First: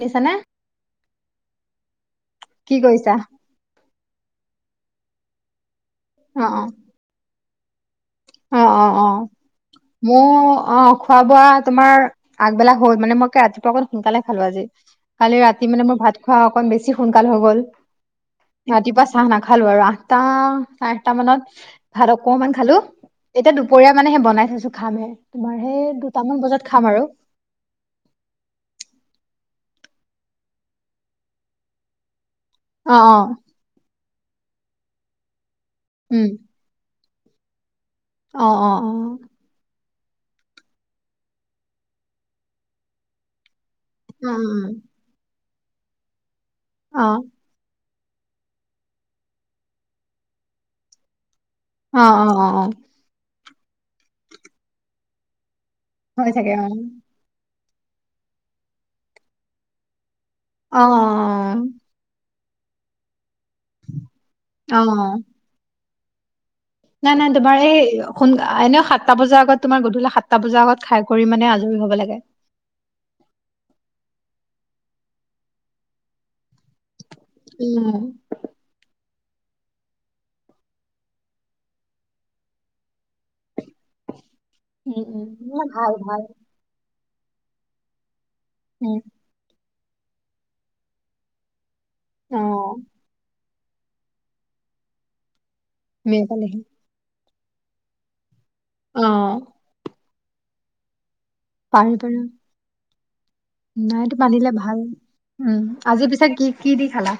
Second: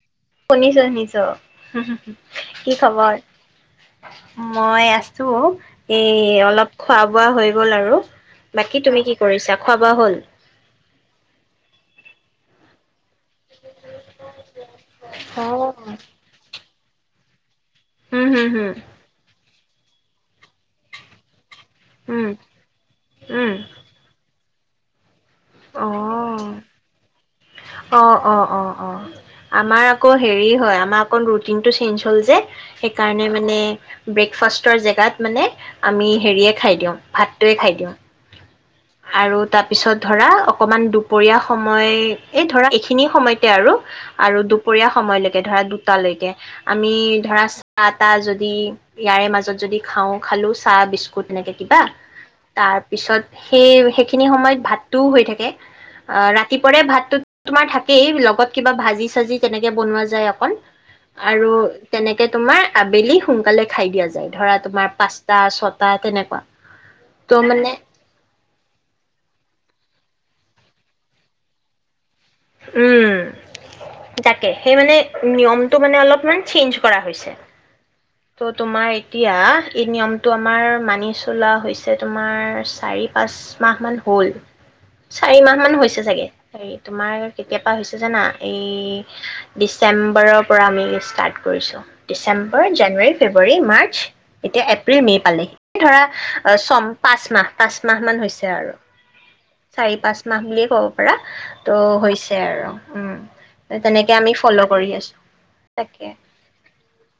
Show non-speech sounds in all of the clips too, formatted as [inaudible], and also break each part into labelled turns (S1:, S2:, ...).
S1: শুনিছানে
S2: শুনিছো শুনিছো কি খবৰ মই আছো এ
S1: অ
S2: অলপ খোৱা বোৱা হৈ গল আৰু
S1: অ
S2: বাকী
S1: অ
S2: তুমি
S1: অ
S2: কি কৰিছা খোৱা বোৱা হ'ল
S1: মোৰ অ খোৱা বোৱা তোমাৰ আগবেলা হ'ল মানে মই কে ৰাতিপুৱা অকণ সোনকালে খালো আজি কালি ৰাতি মানে মোৰ ভাত খোৱা অকণ বেছি সোনকাল হৈ গল
S2: উম হুম হুম
S1: ৰাতিপুৱা চাহ খালো আৰু আঠটা আঠটা মানত ভাত
S2: উম
S1: অকমান খালো এতিয়া
S2: উম
S1: দুপৰীয়া মানে স বনাই থইছো খামহে তোমাৰ
S2: অ
S1: সেই দুটামান বজাত খাম আৰু
S2: অ অ অ অ আমাৰ আকৌ হেৰি হয় আমাৰ অকণ ৰুটিনটো চেঞ্জ হ'ল যে
S1: অ অ
S2: সেইকাৰণে মানে ব্ৰেকফাষ্টৰ জেগাত মানে আমি
S1: উম
S2: হেৰিয়ে খাই দিওঁ ভাতটোৱে খাই দিওঁ
S1: অ অ অ
S2: আৰু তাৰ পিছত ধৰা অকমান দুপৰীয়া সময় এই ধৰা এইখিনি সময়তে আৰু আৰু
S1: উম উম
S2: দুপৰীয়া সময়লৈকে ধৰা দুটালৈকে আমি
S1: অ
S2: ধৰা চাহ তা যদি ইয়াৰে মাজত যদি খাওঁ খালো চাহ বিস্কুট এনেকে কিবা
S1: অ অ অ অ
S2: তাৰ পিছত সেই, সেইখিনি সময়ত ভাতটোও হৈ থাকে। আহ
S1: হৈ থাকে অ
S2: ৰাতিপুৱাৰে ভাতটো তোমাৰ থাকেই লগত কিবা ভাজি চাজি কেনেকে বনোৱা যায়
S1: অ
S2: আৰু তেনেকে তোমাৰ আবেলি সোনকালে খাই দিয়া যায়, ধৰা
S1: অ অ
S2: তোমাৰ
S1: অ
S2: পাঁচটা, ছ বা তেনেকুৱা
S1: নাই - নাই
S2: ত'
S1: দুবাৰ
S2: মানে
S1: সেই অসো এনেও সাতটা বজাৰ আগত তোমাৰ গধূলি সাতটা বজাৰ আগত খাই কৰি মানে আজৰি হব লাগে
S2: উম তাকে সেই মানে নিয়মটো মানে অলপমান চেঞ্জ কৰা হৈছে
S1: উম
S2: ত' তোমাৰ এতিয়া এই নিয়মটো আমাৰ মানি চলা হৈছে তোমাৰ চাৰি পাঁচ মাহমান হ'ল
S1: উম উম
S2: চাৰি মাহ
S1: মানে
S2: মান
S1: ভাল
S2: হৈছে
S1: ভাল
S2: চাগে হ তোমাৰ কেতিয়াবা হৈছে জানা এই
S1: উম
S2: ডিচেম্বৰৰ পৰা আমি ষ্টাৰ্ট কৰিছো
S1: অ
S2: ডিচেম্বৰ জানুৱাৰী - ফেব্ৰুৱাৰী -মাৰ্চ এতিয়া এপ্ৰিল- মে' পালেই।
S1: মে
S2: ধৰা
S1: পালেহি
S2: চম পাঁচ মাহ পাঁচ- মাহ মান হৈছে। আৰু
S1: অ
S2: চাৰি পাঁচ মাহুলে ক'ব পাৰা ত
S1: পাৰি পাৰি
S2: হৈছে আৰু উম তেনেকে
S1: নাইটো
S2: আমি
S1: বান্ধিলে
S2: ফ'ল'
S1: ভাল
S2: কৰি আছোঁ।
S1: উম
S2: তাকে
S1: আজি পিছা কি কি দি খালা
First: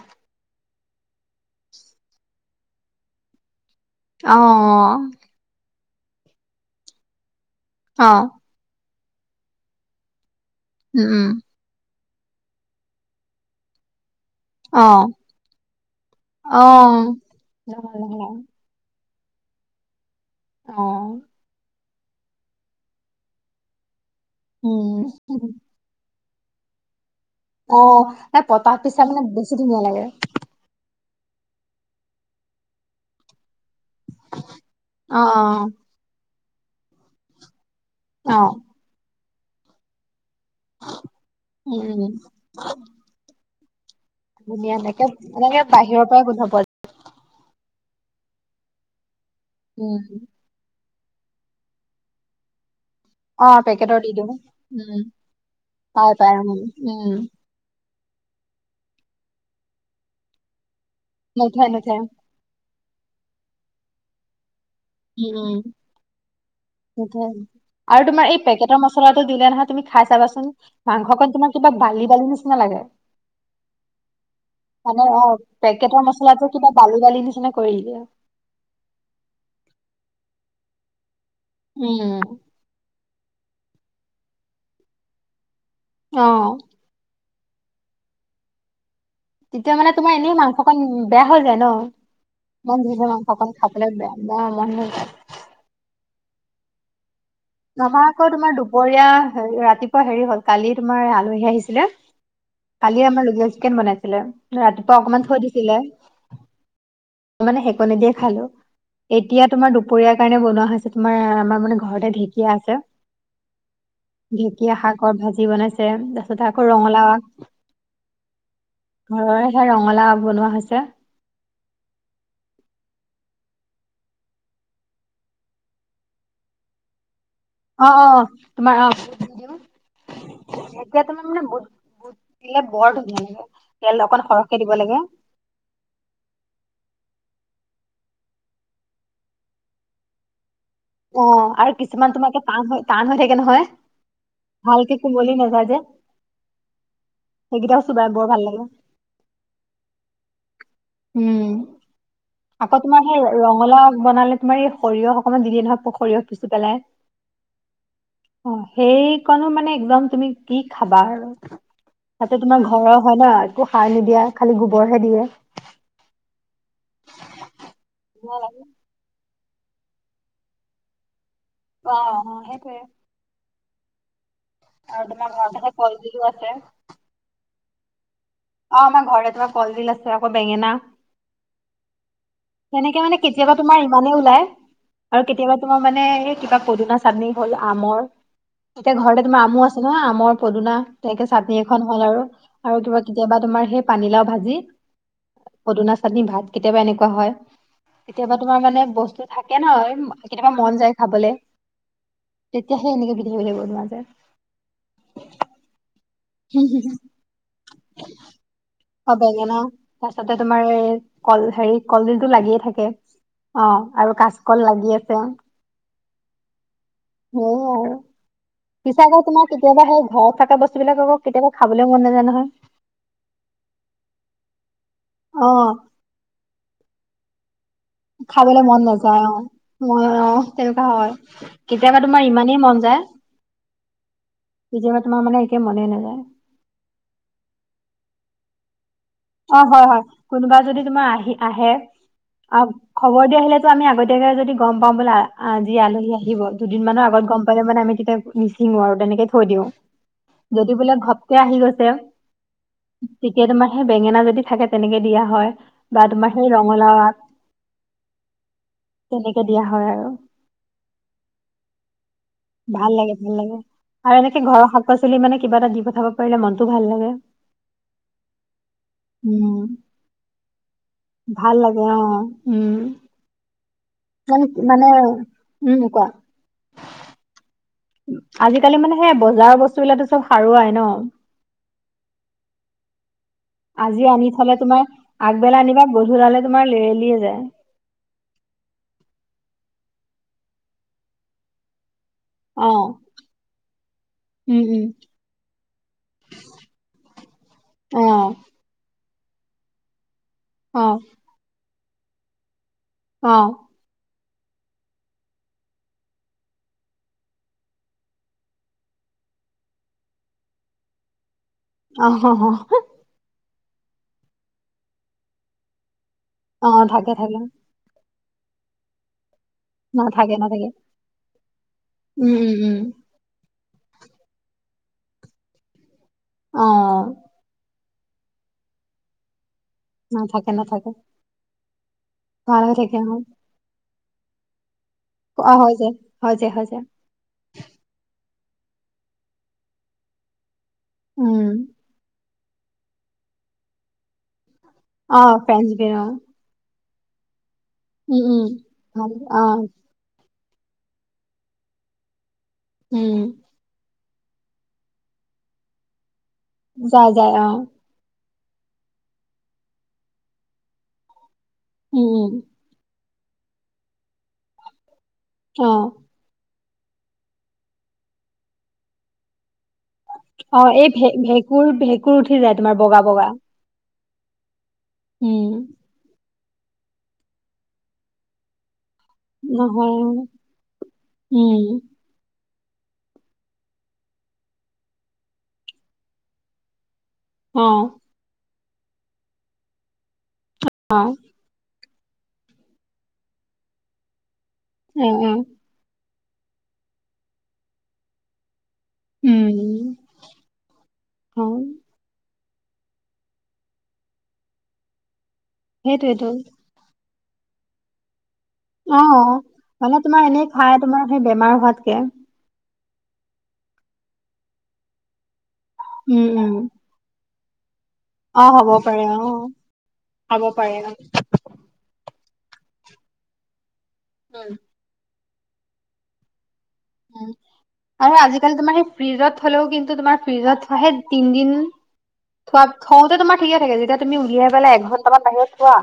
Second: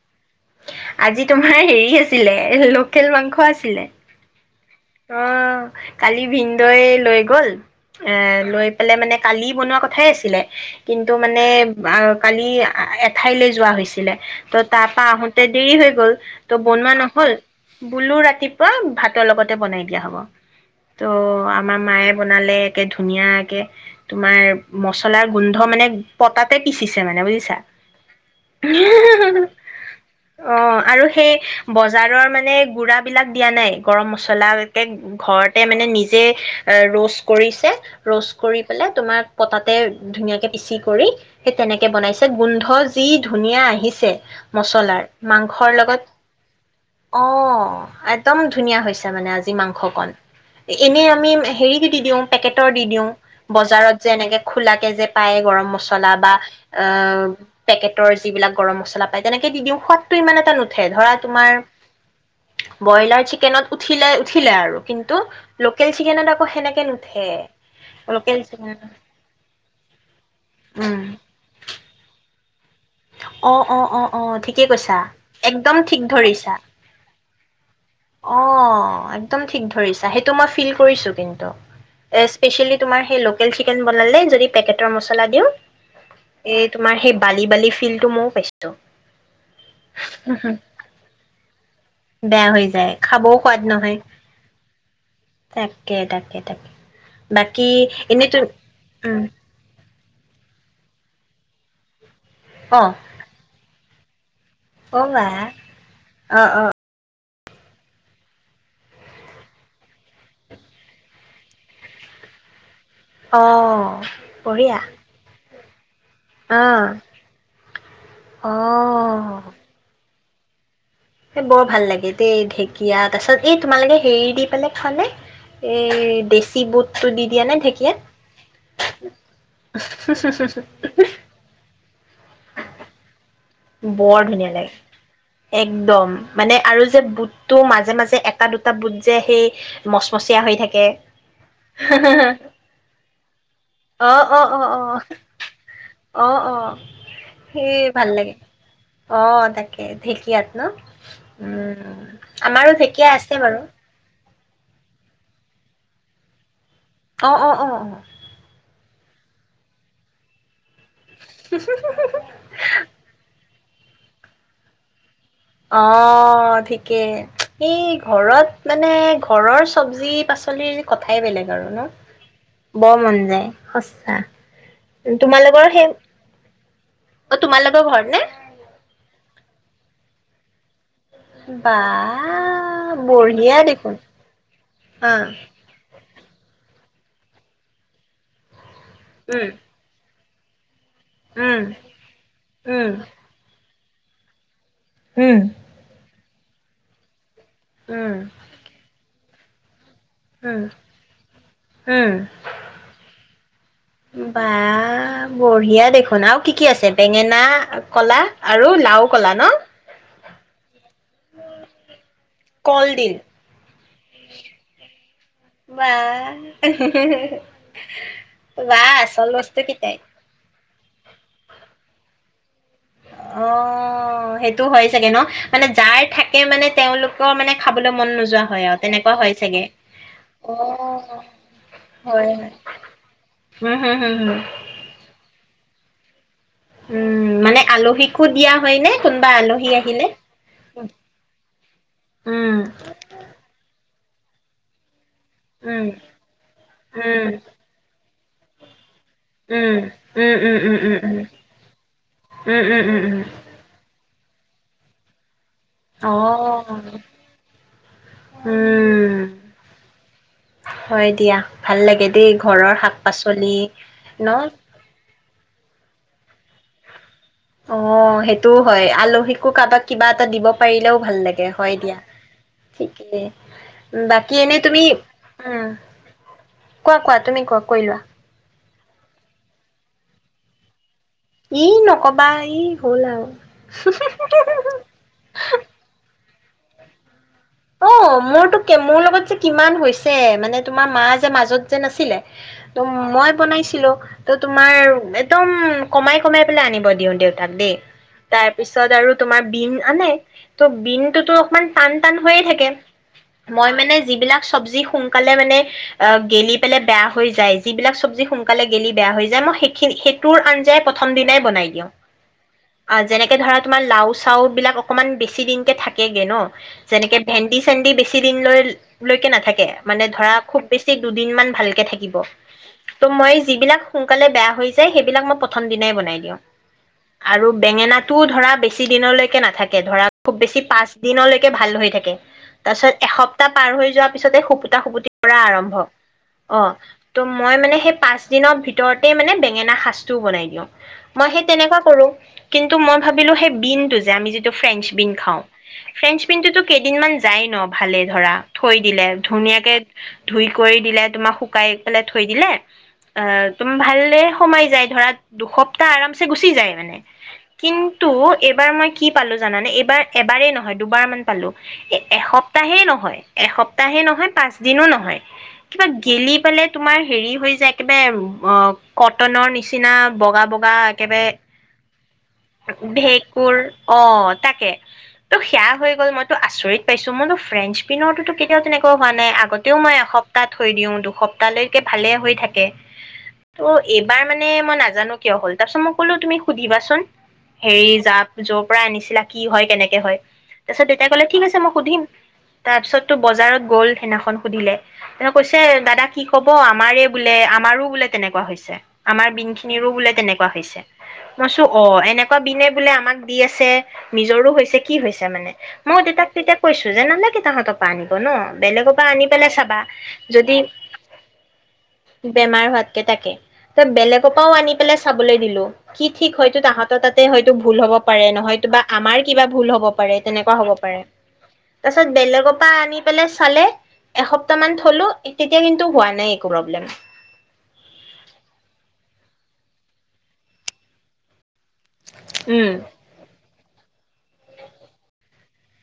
S2: আজি তোমাৰ হেৰি আছিলে লোকেল মাংস আছিলে
S1: অহ', -ৱ',
S2: অ কালি ভিনদেও এ লৈ গল
S1: অ
S2: এ লৈ ফালে মানে কালি বনোৱা কথাই আছিলে
S1: উম
S2: কিন্তু
S1: উম
S2: মানে অ কালি এঠাইলৈ যোৱা হৈছিলে ত
S1: অ
S2: তাৰ পৰা আহ দেৰি হৈ গ'ল, টো
S1: অ
S2: বনোৱা নহল।
S1: নহয়
S2: শুলো
S1: নহয়
S2: ৰাতিপুৱা ভাতৰ লগতে বনাই দিয়া হ'ব।
S1: অ
S2: তো আমাৰ মায়ে বনালে একে ধুনীয়াকে তোমাৰ মচলাৰ
S1: উম
S2: গোন্ধ মানে পতাতে পিচিছে মানে বুজি
S1: অ', পতাত পিচা মানে বেছি ধুনীয়া লাগে।
S2: অ, আৰু সেই বজাৰৰ মানে গুৰা বিলাক দিয়া নাই। গৰম মচলাকে
S1: অ অ
S2: ঘৰতে মানে নিজে এ ৰোচ কৰিছে ৰচ
S1: অ
S2: কৰি পেলাই তোমাক পতাতে ধুনীয়াকে ইচি কৰি সেই
S1: উম
S2: তেনেকে
S1: উম
S2: বনাইছে গোন্ধ যি ধুনীয়া আহি
S1: ধুনীয়া এনেকে
S2: মচলাৰ
S1: এনেকে বাহিৰৰ পৰাই গুন্ধাব
S2: অ', একদম ধুনীয়া হৈছে মানে আজি।
S1: উম
S2: মাংসকন এনেই আমি হেৰিক দি দিওঁ পেকেটৰ দিও
S1: অ
S2: বজাৰত
S1: পেকেটৰ
S2: যে
S1: দি দিওঁ
S2: এনেকে খুলাকে
S1: উম
S2: যে পাই গৰম
S1: পাই
S2: মছলা
S1: পাই
S2: বা
S1: উম
S2: এ
S1: উম
S2: পেকেট [unintelligible] যিবিলাক গৰম মছলাায় তেনেক দিওঁ [unintelligible] ইমান এটা ঠে ধৰা তোমাৰ
S1: নুঠে নুঠে
S2: ব্ৰইলাৰ চিকেনত উঠিলে উঠিলে আৰু কিন্তু
S1: [unintelligible]
S2: লোকেল চিকেনত আকৌ সেনেকে নুঠে।
S1: আৰু তোমাৰ
S2: লোকেল
S1: এই
S2: চিকেনত
S1: পেকেটৰ মচলাটো দিলে নহয় তুমি খাই চাবাচোন
S2: উম,
S1: মাংসখন তোমাৰ কিবা বালি বালি [inaudible] নালাগে।
S2: অ', অ', অ', অ', ঠিকেই কৈছা,
S1: মানে অ
S2: একদম
S1: পেকেটৰ
S2: ঠিক
S1: মছলাটো
S2: ধৰিছা।
S1: কিবা বালি বালি নিচিনা কৰি দিয়ে
S2: অ একদম ঠিক ধৰিছ। সেইটো মই ফিল কৰিছোঁ কিন্তু এ
S1: উম
S2: স্পেছিয়ালী তোমাৰ সেই চিকেন বনালে যদি পেকেটৰ মছলা দিও,
S1: অ
S2: এই তোমাৰ সেই বালি বালি ফিলটো মইও পাইছোঁ।
S1: তেতিয়া মানে তোমাৰ এনেই মাংসকন বেয়া হৈ যায় ন?
S2: বেয়া হৈ
S1: ইমান
S2: যায়,
S1: ধুনীয়া
S2: খাবও
S1: মাংসকণ
S2: সোৱাদ
S1: খাবলৈ
S2: নহয়।
S1: বেয়া বেয়া মন নাযায়
S2: তাকে এই, তাকে তাকে। বাকী
S1: [unintelligible] আকৌ
S2: এনেই তুম
S1: তোমাৰ
S2: উম,
S1: দুপৰীয়া, হেৰি ৰাতিপ পোৱা হেৰি হ'ল, কালি তোমাৰ আলহী আহিছিলে
S2: অ',
S1: কালি আমাৰ [unintelligible] চিকেন বনাইছ ছিলে ৰাতিপুৱা
S2: অ',
S1: অকমান
S2: বা
S1: থৈ দিছিলে।
S2: অ', অ',
S1: মানে সেকনি দিয়ে খালো। এতিয়া তোমাৰ দুপৰীয়াৰ কাৰণে বনোৱা হৈছে তোমাৰ, আমাৰ মানে ঘৰতে ঢেকীয়া আছে।
S2: অ, বঢ়িয়া!
S1: তেন, তাছতে আকৌ
S2: অ',
S1: ৰঙালাও আগ,
S2: অ'।
S1: ঘৰৰে সেয়া ৰঙালাও আগ বনোৱা হৈছে।
S2: বৰ ভাল লাগে দেই ঢেকীয়া, তাছত এই তোমালোকে হেৰি দি পেলাই খোৱানে? এ দেশী বুটটো দি দিয়া নে
S1: অ
S2: ঢেঁকীয়
S1: অ তোমাৰ অ বুট দি দিওঁ ইয়াত বৰ ধুনীয়া লাগে। তেল অকন
S2: বৰ ধুনীয়া
S1: সৰহকে দিব
S2: লাগে! একদম, মানে আৰু যে বুট টো মাজে মাজে এটা দুটা বুট যে সেই, মচমচীয়াা হৈ থাক
S1: অ' আৰু কিছুমান তোমাকে টান হৈ টান হৈ থাকে নহয়,
S2: অ অ অ অ
S1: ভালকে চোবলে নাযায় যে,
S2: অ অ
S1: সেইকেইটাও চোবা বৰ ভাল লাগে।
S2: অ তাকে ঢেকীয়াত ন? উম, আমাৰো ঢেঁকীয়া আছে বাৰু।
S1: নহ'লে তোমাৰ এই সৰিয়হ অকণমান [unintelligible] নহয় প সৰিয়হ পিছি পেলাই।
S2: অ অ অ।
S1: সেইকনো মানে, একদম তুমি? কি খাবা আৰু! তাতে তোমাৰ ঘৰৰ হয় ন? একো সাৰ নিদিয়া খালি গোবৰহে দিয়ে
S2: অ ঠিকেই, এই
S1: ধুনীয়া লাগে
S2: ঘৰত মানে ঘৰৰ চবজি পাচলিৰ কথাই বেলেগ।
S1: অ অ সেইটোয়ে
S2: [unintelligible] বৰ মন যায়। সঁচা।
S1: আৰু তোমাৰ
S2: তোমালোকৰ
S1: ঘৰতেহে কলডিলো আছে।
S2: [unintelligible] ঘৰ নে?
S1: অ', আমাৰ ঘৰতে কলডিল আছে আকৌ বেঙেনা
S2: বা
S1: তেনেকে মানে কেতিয়াবা
S2: বঢ়িয়া
S1: তোমাৰ
S2: দেখোন
S1: ইমানে ওলাই
S2: হা
S1: আৰু কেতিয়াবা তোমাৰ মানে এই কিবা পদিনা চাটনি হ'ল, আমৰ এতিয়া ঘৰতে তোমাৰ
S2: উম
S1: আমু আছে ন‌ আমৰ পদুনা তেনেকে চাটনি
S2: উম
S1: এখন হ'ল, আৰু
S2: উম
S1: কিবা কেতিয়াবা তোমাৰ সেই পানীলাও ভাজি
S2: উম
S1: পদুনা চাটনি ভাত। কেতিয়াবা এনেকুৱা হয়
S2: উম
S1: কেতিয়াবা তোমাৰ মানে বস্তুত থাকে নহয় কেতিয়াবা
S2: উম
S1: মন যায় খাবলৈ।
S2: উম
S1: তেতিয়া সেই এনেকে বিধি হৈ গ'ল।
S2: বা বঢ়িয়া দেখুন আৰু কি কি আছে বেঙেনা কলা আৰু লাও
S1: আৰু
S2: কলা ন
S1: বেঙেনা তাৰপিছত কলডিল টো লাগিয়ে থাকে
S2: কলডিল
S1: আৰু কাচকল লাগিয়ে থাকে। আছা [unintelligible]
S2: এ হিহিহিহি
S1: সেয়াই আৰু পিছে আকৌ তোমাৰ কেতিয়াবা সেই ঘৰত থকা বস্তুবিলাকক কেতিয়াবা খাবলৈও মন নাযায় নহয়
S2: অ [unintelligible] ন
S1: অ
S2: মানে যাৰ থাকে মানে তেওঁলোক ক মানে খাবলৈ মন নোযোৱা
S1: খাবলৈ
S2: হয় আও
S1: মন
S2: তেনেকুৱা
S1: নাযায় অ
S2: হয় চাগে
S1: মই
S2: অ
S1: তেনেকুৱা হয় কেতিয়াবা তোমাৰ
S2: হয়
S1: ইমানেই মন যায়
S2: উম হম হম হম
S1: তোমাৰ মানে একে মনেই নাযায়
S2: উম মানে আলহীকো দিয়া হয় নে কোনোবা
S1: অ
S2: আলহী
S1: হয় হয়
S2: আহিলে?
S1: কোনোবা যদি তোমাৰ আহি আহে
S2: উম,
S1: অ খবৰ দি আহিলেতো আমি আগতে প্ৰত্যকে যদি গম পাওঁ বলা আজি
S2: উম,
S1: আলহী আহিব দুদিন মানৰ আগত
S2: উম,
S1: গম পালে মানে আমি তেতিয়া মিচিং [inaudible] থৈ দি
S2: উম, উম,
S1: যদি
S2: উম, উম,
S1: বোলে
S2: উম, উম,
S1: ঘপক আহি গৈ
S2: উম, উম, উম, উম,
S1: তেতিয়া তোমাৰ বেঙেনা যদি থাকে তেনেকে দিয়া হয় বা
S2: অ
S1: তোমাৰ সেই ৰঙালাও আগ
S2: উম
S1: তেনেকে দিয়া হয় আৰু
S2: হয় দিয়া ভাল লাগে দেই ঘৰৰ
S1: ভাল
S2: শাক
S1: লাগে ভাল লাগে
S2: পাচলি
S1: আৰু
S2: ন
S1: এনেকে ঘৰৰ শাকপাচলি পল মানে কিবা এটা দি পঠাব পাৰে মনতো ভাল লাগে
S2: অ সেইটোও হয়
S1: উম
S2: আলহীকো কাৰোবাক কিবা এটা দিব পাৰিলেও ভাল লাগে হয় দিয়া
S1: উম
S2: কেই বাকী
S1: মানে
S2: এনে তুমি,
S1: মানে
S2: উম, কোৱা কোৱা তুমি কোৱা। কৈ লোৱা
S1: আজিকালি মানে সেই বজাৰৰ বস্তু বিলাকো চব সাৰুৱাই ন
S2: ই নকবা ই হ'ল আৰু
S1: আজি আনি থলে তোমাৰ আগবেলা আনিবা গধূলালে তোমাৰ লেলিয়ে যায়
S2: অ মোৰতো মোৰ লগত যে কিমান হৈছে মানে তোমাৰ মা যে মাজত যে নাছিলে
S1: অ
S2: ত মই বনাইছিলো ত
S1: উম উম
S2: তোমাৰ একদম কমাই কমাই পেলাই আনিব দিওঁ দেউতাক দেই
S1: অ
S2: তাৰ পিছত আৰু তোমাৰ বিম আনে ত'
S1: অ
S2: বিনটোতো অকমান টান টান হৈয়ে থাকে [inaudible]
S1: অ
S2: চব্জি সোনকালে মানে আ গেলি পেলাই বেয়া হৈ যায়। যিবিলাক চব্জি সোনকালে গেলি বেয়া হৈ যায়, মই সেইখি সেইটোৰ আঞ্জাই প্ৰথম দিনাই ব
S1: অ হ, হ।
S2: যেনেকে ধৰা তোমাৰ লাও চাও বিলাক অকনমান বেছি দিনতে থাক কেগে ন
S1: অ থাকে
S2: যেনেকে
S1: থাকে
S2: ভেন্দি চেন্দি বেচি কিদিন ললৈকে নাথাকে মানে ধৰা
S1: নাথাকে
S2: খুব
S1: নাথাকে
S2: বেছি দুদিন মান ভালকে থাকিব
S1: উম উম উম
S2: ত' মই যিবিলাক সোনকালে বেয়া হৈ যায় সেইবিলকই প্ৰথম দিনাই বনাই দিো
S1: অ
S2: আৰু বেঙেনা টো ধৰা বেছি দিনলৈকে নাথাকে ধৰা খুব
S1: নাথাকে
S2: বেছি পাঁচ
S1: নাথাকে
S2: দিনলৈকে ভাল হৈ থাকে
S1: ভাল হৈ
S2: তাছত
S1: থাকে অ
S2: এসপ্তাহ পাৰ হৈ যোৱাত পিছতে সু খুুতি পৰা
S1: অ হৈ
S2: আৰম্ভ
S1: যায় হৈ যায়
S2: অ
S1: হৈ যায়
S2: ত মই মানে সেই পচ দিনৰ ভিতৰতেই মানে বেঙেনা সাঁজটোও বনাই দিওঁ মই সেই
S1: উম
S2: তেনেকুৱা কৰো কিন্তু মই ভাবিলো সেই বিনটো যে আমি য ফ্ৰেন্সবিন
S1: অ
S2: খাওঁ।
S1: ফ্ৰেঞ্চ বিন অ
S2: ফ্ৰেন্সবিন কেইদিনমান যায় ন? ভালে
S1: উম
S2: ধৰা,
S1: উম
S2: থৈ দিলে
S1: ভাল অ
S2: ধুনীয়াকে। ধুই কৰি দিলে, তোমাক শুকাই পেলাই থৈ দিলে।
S1: উম
S2: অ', তুমি ভাল? এ ', সোমাই যায়, ধৰা দুসপ্তাহ আৰাম। গুচি যায় মানে,
S1: যায় অ
S2: কিন্তু এইবাৰ মই কি পালোঁ জানানে? এইবাৰ এবাৰেই নহয় দুবাৰ মান। পালোঁ। এ,
S1: উম উম
S2: এসপ্তাহে নহয়। এসপ্তাহে নহয়, '-পাঁচদিনো নহয়।
S1: অ
S2: কিবা গেলি- পেলে, তোমাৰ হেৰি হৈ যায়, একেবাৰে অ', কটনৰ নিচিনা। চিনা বগা
S1: অ
S2: বগা
S1: এই ভে
S2: একেবাৰে।
S1: ভেঁকুৰ ভেঁকুৰ উঠি যায় তোমাৰ বগা বগা
S2: ভেঁকুৰ অ', তাকে ত'
S1: উম
S2: সেয়া হৈ গ'ল মই। ত' আচৰিত পাইছোঁ, মইতো ফ্ৰেন্সবিনৰ ত' কেতিয়াও তেনেকা। হোৱা নাই আগতেও মই
S1: নহয়
S2: এসপ্তাহ থৈ দিওঁ,
S1: উম
S2: দুসপ্তাহৈকে ভালে হৈ থাকে। তাকে, ত', এইবাৰ মানে মই নাজানো কিয় হ'ল। তাৰপিছত মই ক'লো তুমি সুধিবাচোন।
S1: অ
S2: হেৰি জাপ জ পৰা আনিছিলা কি হয়, কেনেকে হয়? তাৰিছত
S1: অ
S2: দেউতাই কলে ঠিক আছে মই সুধিম। তাৰ পিছতটো বজাৰত গ'ল সেইদিনাখন। সুধিলে,
S1: অ অ
S2: তেওঁ কৈছে দাদা কি কয়? ক'ব আমাৰে বোলে, আমাৰো বোলে তেনেকুৱা হৈছে। আমাৰ
S1: উম
S2: বিনখিনিৰো বোলে তেনেকুৱা হৈছে,
S1: অ
S2: মইছো এনেকুৱা বিনে বোলে আমাক দি আছে, নিজৰো হৈছে কি হৈছে মানে মই,
S1: সেইটোৱেতো
S2: দেউতাক তেতিয়া কৈছো জানানে? তাহাতৰ পৰা আনিবো ন'? বেলেগৰ পৰা আনি
S1: অ',
S2: পেলাই চাবা
S1: মানে তোমাৰ এনেই
S2: যদি
S1: খাই তোমাৰ সেই বেমাৰ হোৱাতকে।
S2: তাকে তাকে। তই বেলেগৰ পৰাও আনি পেলাই চাবলৈ দিলোঁ।
S1: উম', - উম',
S2: তাতে হয়তো ভুল হ'ব তোমাৰ ভুল হ'ব পাৰে
S1: অ
S2: নহয়
S1: হ'ব পাৰে
S2: আমাৰ
S1: অ
S2: কিবা ভুল হ'ব পাৰে
S1: খাব
S2: তেনেকুৱা হব
S1: অ
S2: পাৰে তাৰ বেলেগৰ পৰা আনি পেলাই চালে
S1: উম
S2: এসপ্তাহ মান থলো তেতিয়া কিন্তু হোৱা নাই একো প্ৰব্লেম
S1: উ আৰু আজিকালি তোমাৰ সেই ফ্ৰিজত হলেও কিন্তু তোমাৰ ফ্ৰিজতাহে তিনদিন
S2: উম
S1: থওঁতে তোমাৰ ঠিকে থাকে যেতিয়া তুমি উলিয়াই পেল এঘন্টামান বাহিৰত থোৱা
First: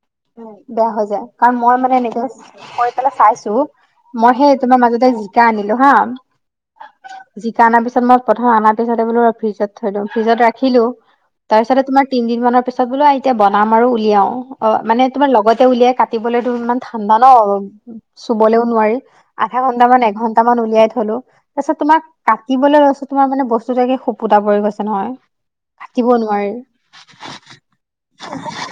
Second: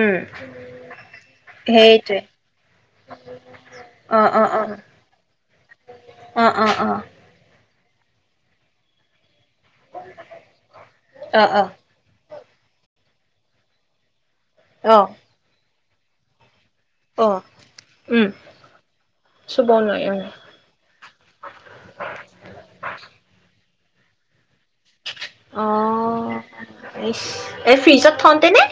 S2: উম
S1: বেয়া হৈ যায় কাৰণ মই মানে এনেক
S2: সেইটোৱে
S1: কৰি পেলাই চাইছো
S2: অ
S1: মই
S2: অ
S1: সেই
S2: অ
S1: তোমাৰ
S2: অ
S1: মাজতে আনিলো হা
S2: অ অ
S1: নাৰ পিছ মই প্ৰথম আনা চা বোলি ফ্ৰিজত ৰাখিলো
S2: অ
S1: তাৰ
S2: অ
S1: পিছতে তোমাৰ তিন দিন মানত তাৰ পিছত বোলো এতিয়া বনাম আৰু উলিয়াও অ মানে তোমাৰ লগতে উলিয়াই কাটিবলৈমান ঠাণ্ডা ন
S2: অ
S1: অলপ
S2: উম
S1: চুবলেও নোৱাৰি আধা
S2: চুব
S1: ঘন্টা মান
S2: নোৱাৰি উম
S1: ঘন্টা মান উলিয়াই থলো তাৰপিছত তোম কাটিবলৈ লৈছো তোমাৰ মানে বস্তু ধুনীয়া কে সুা পৰি গৈছে হ
S2: অ
S1: থাকিব নোৱাৰি
S2: ইচ এই ফ্ৰিজত থওঁতেনে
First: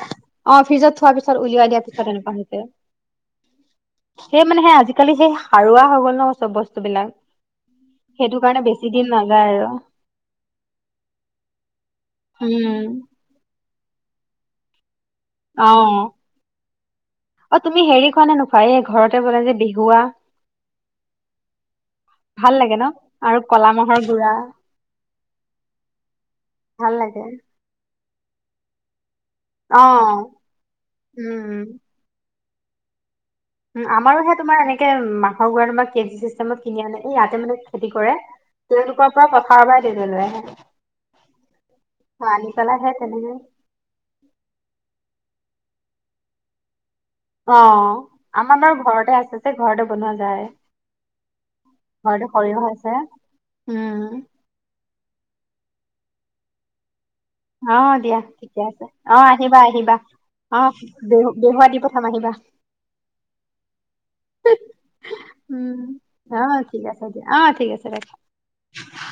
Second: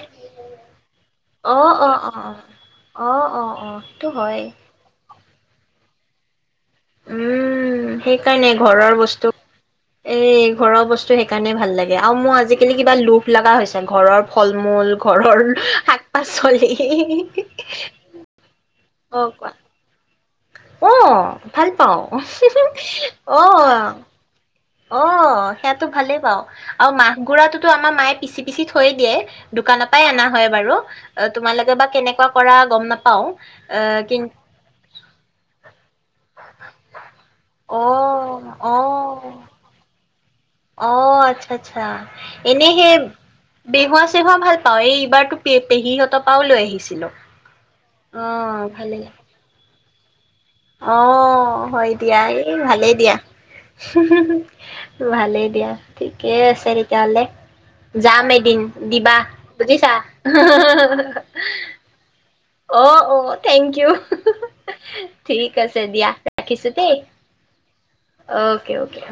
S1: অ ফ্ৰিজত থোৱাৰ পিছত
S2: অ
S1: উলিয়াই দিয়া
S2: অ অ
S1: পিছত এনেকুৱা
S2: অ
S1: হৈছে
S2: অ অ অ সেইটো
S1: সেই
S2: হয়
S1: মানে সে আজিকালি সেই সাৰুৱা হৈ গল ন চব বিলাক
S2: উম
S1: সেইটো
S2: সেইকাৰণে
S1: কাৰণে বেছি
S2: ঘৰৰ
S1: দিন
S2: বস্তু
S1: নাযায় আৰু
S2: এ ঘৰৰ বস্তু সেইকাৰণে ভাল লাগে আৰু মোৰ আজিকালি
S1: উম
S2: কিবা লোভ লগা হৈছে ঘৰৰ ফল মূল ঘৰৰ
S1: অ
S2: শাক পাচলি
S1: অ তুমি হেৰি খোৱা নে নোখোৱা এই ঘৰতে বলাই যে বিহুৱা
S2: আহ ভাল পাওঁ
S1: ভাল লাগে ন
S2: ওহহ
S1: আৰু
S2: অহ
S1: কলা মাহৰ গুড়া
S2: অ সেইয়াতো ভালেই পাওঁ আৰু
S1: ভাল
S2: মাহ
S1: লাগে
S2: গুডৰাাতটোতো আমাৰ মায়ে পিচি পিচি থৈ দিয়ে
S1: অ
S2: দোকানৰ পৰাই অনা হয় বাৰু অ
S1: উম
S2: তোমালোকে বা কেনেকুৱা কৰা গম নাপাওঁ
S1: উম আমাৰোহে তোমাৰ এনেকে মাহৰ গুৰা তোমাৰ কেজি চিষ্টেমত কিনি আনে ইয়াতে মানে
S2: অ
S1: খেতি কৰে তেওঁলোকৰ পৰা
S2: অ
S1: পথাৰৰ বা [unintelligible]
S2: অ আচ্ছা আচ্ছা এনে
S1: পেলাই
S2: সে
S1: সেই তেনেকে
S2: বেহুৱা চেহুৱা ভাল পাওঁৱে এইবাৰতো পে পেহীহঁতৰ পাওঁ লৈ আহিছিলোঁ
S1: অ আমাৰ বাৰু ঘৰতে আছে যে ঘৰতে বনোৱা যায়
S2: অ হয় দিয়া
S1: ঘৰতে
S2: এই
S1: সৰিয়হ আছে
S2: ভালেই দিয়া
S1: উম
S2: ভালেই দিয়া গতিকে চেৰি
S1: অ দিয়া ঠিকে আছে
S2: দিবা
S1: অ আহিবা
S2: বুজিছা।
S1: আহিবা অ বেহ বেহুৱা দি পঠাম আহিবা
S2: অ অ থেংক ইউ ঠিক আছে
S1: উম
S2: দিয়া
S1: অ
S2: ৰাখিছো
S1: ঠিক
S2: দেই
S1: আছে দিয়া অ ঠিক আছে ৰাখিছোঁ
S2: অকে অকে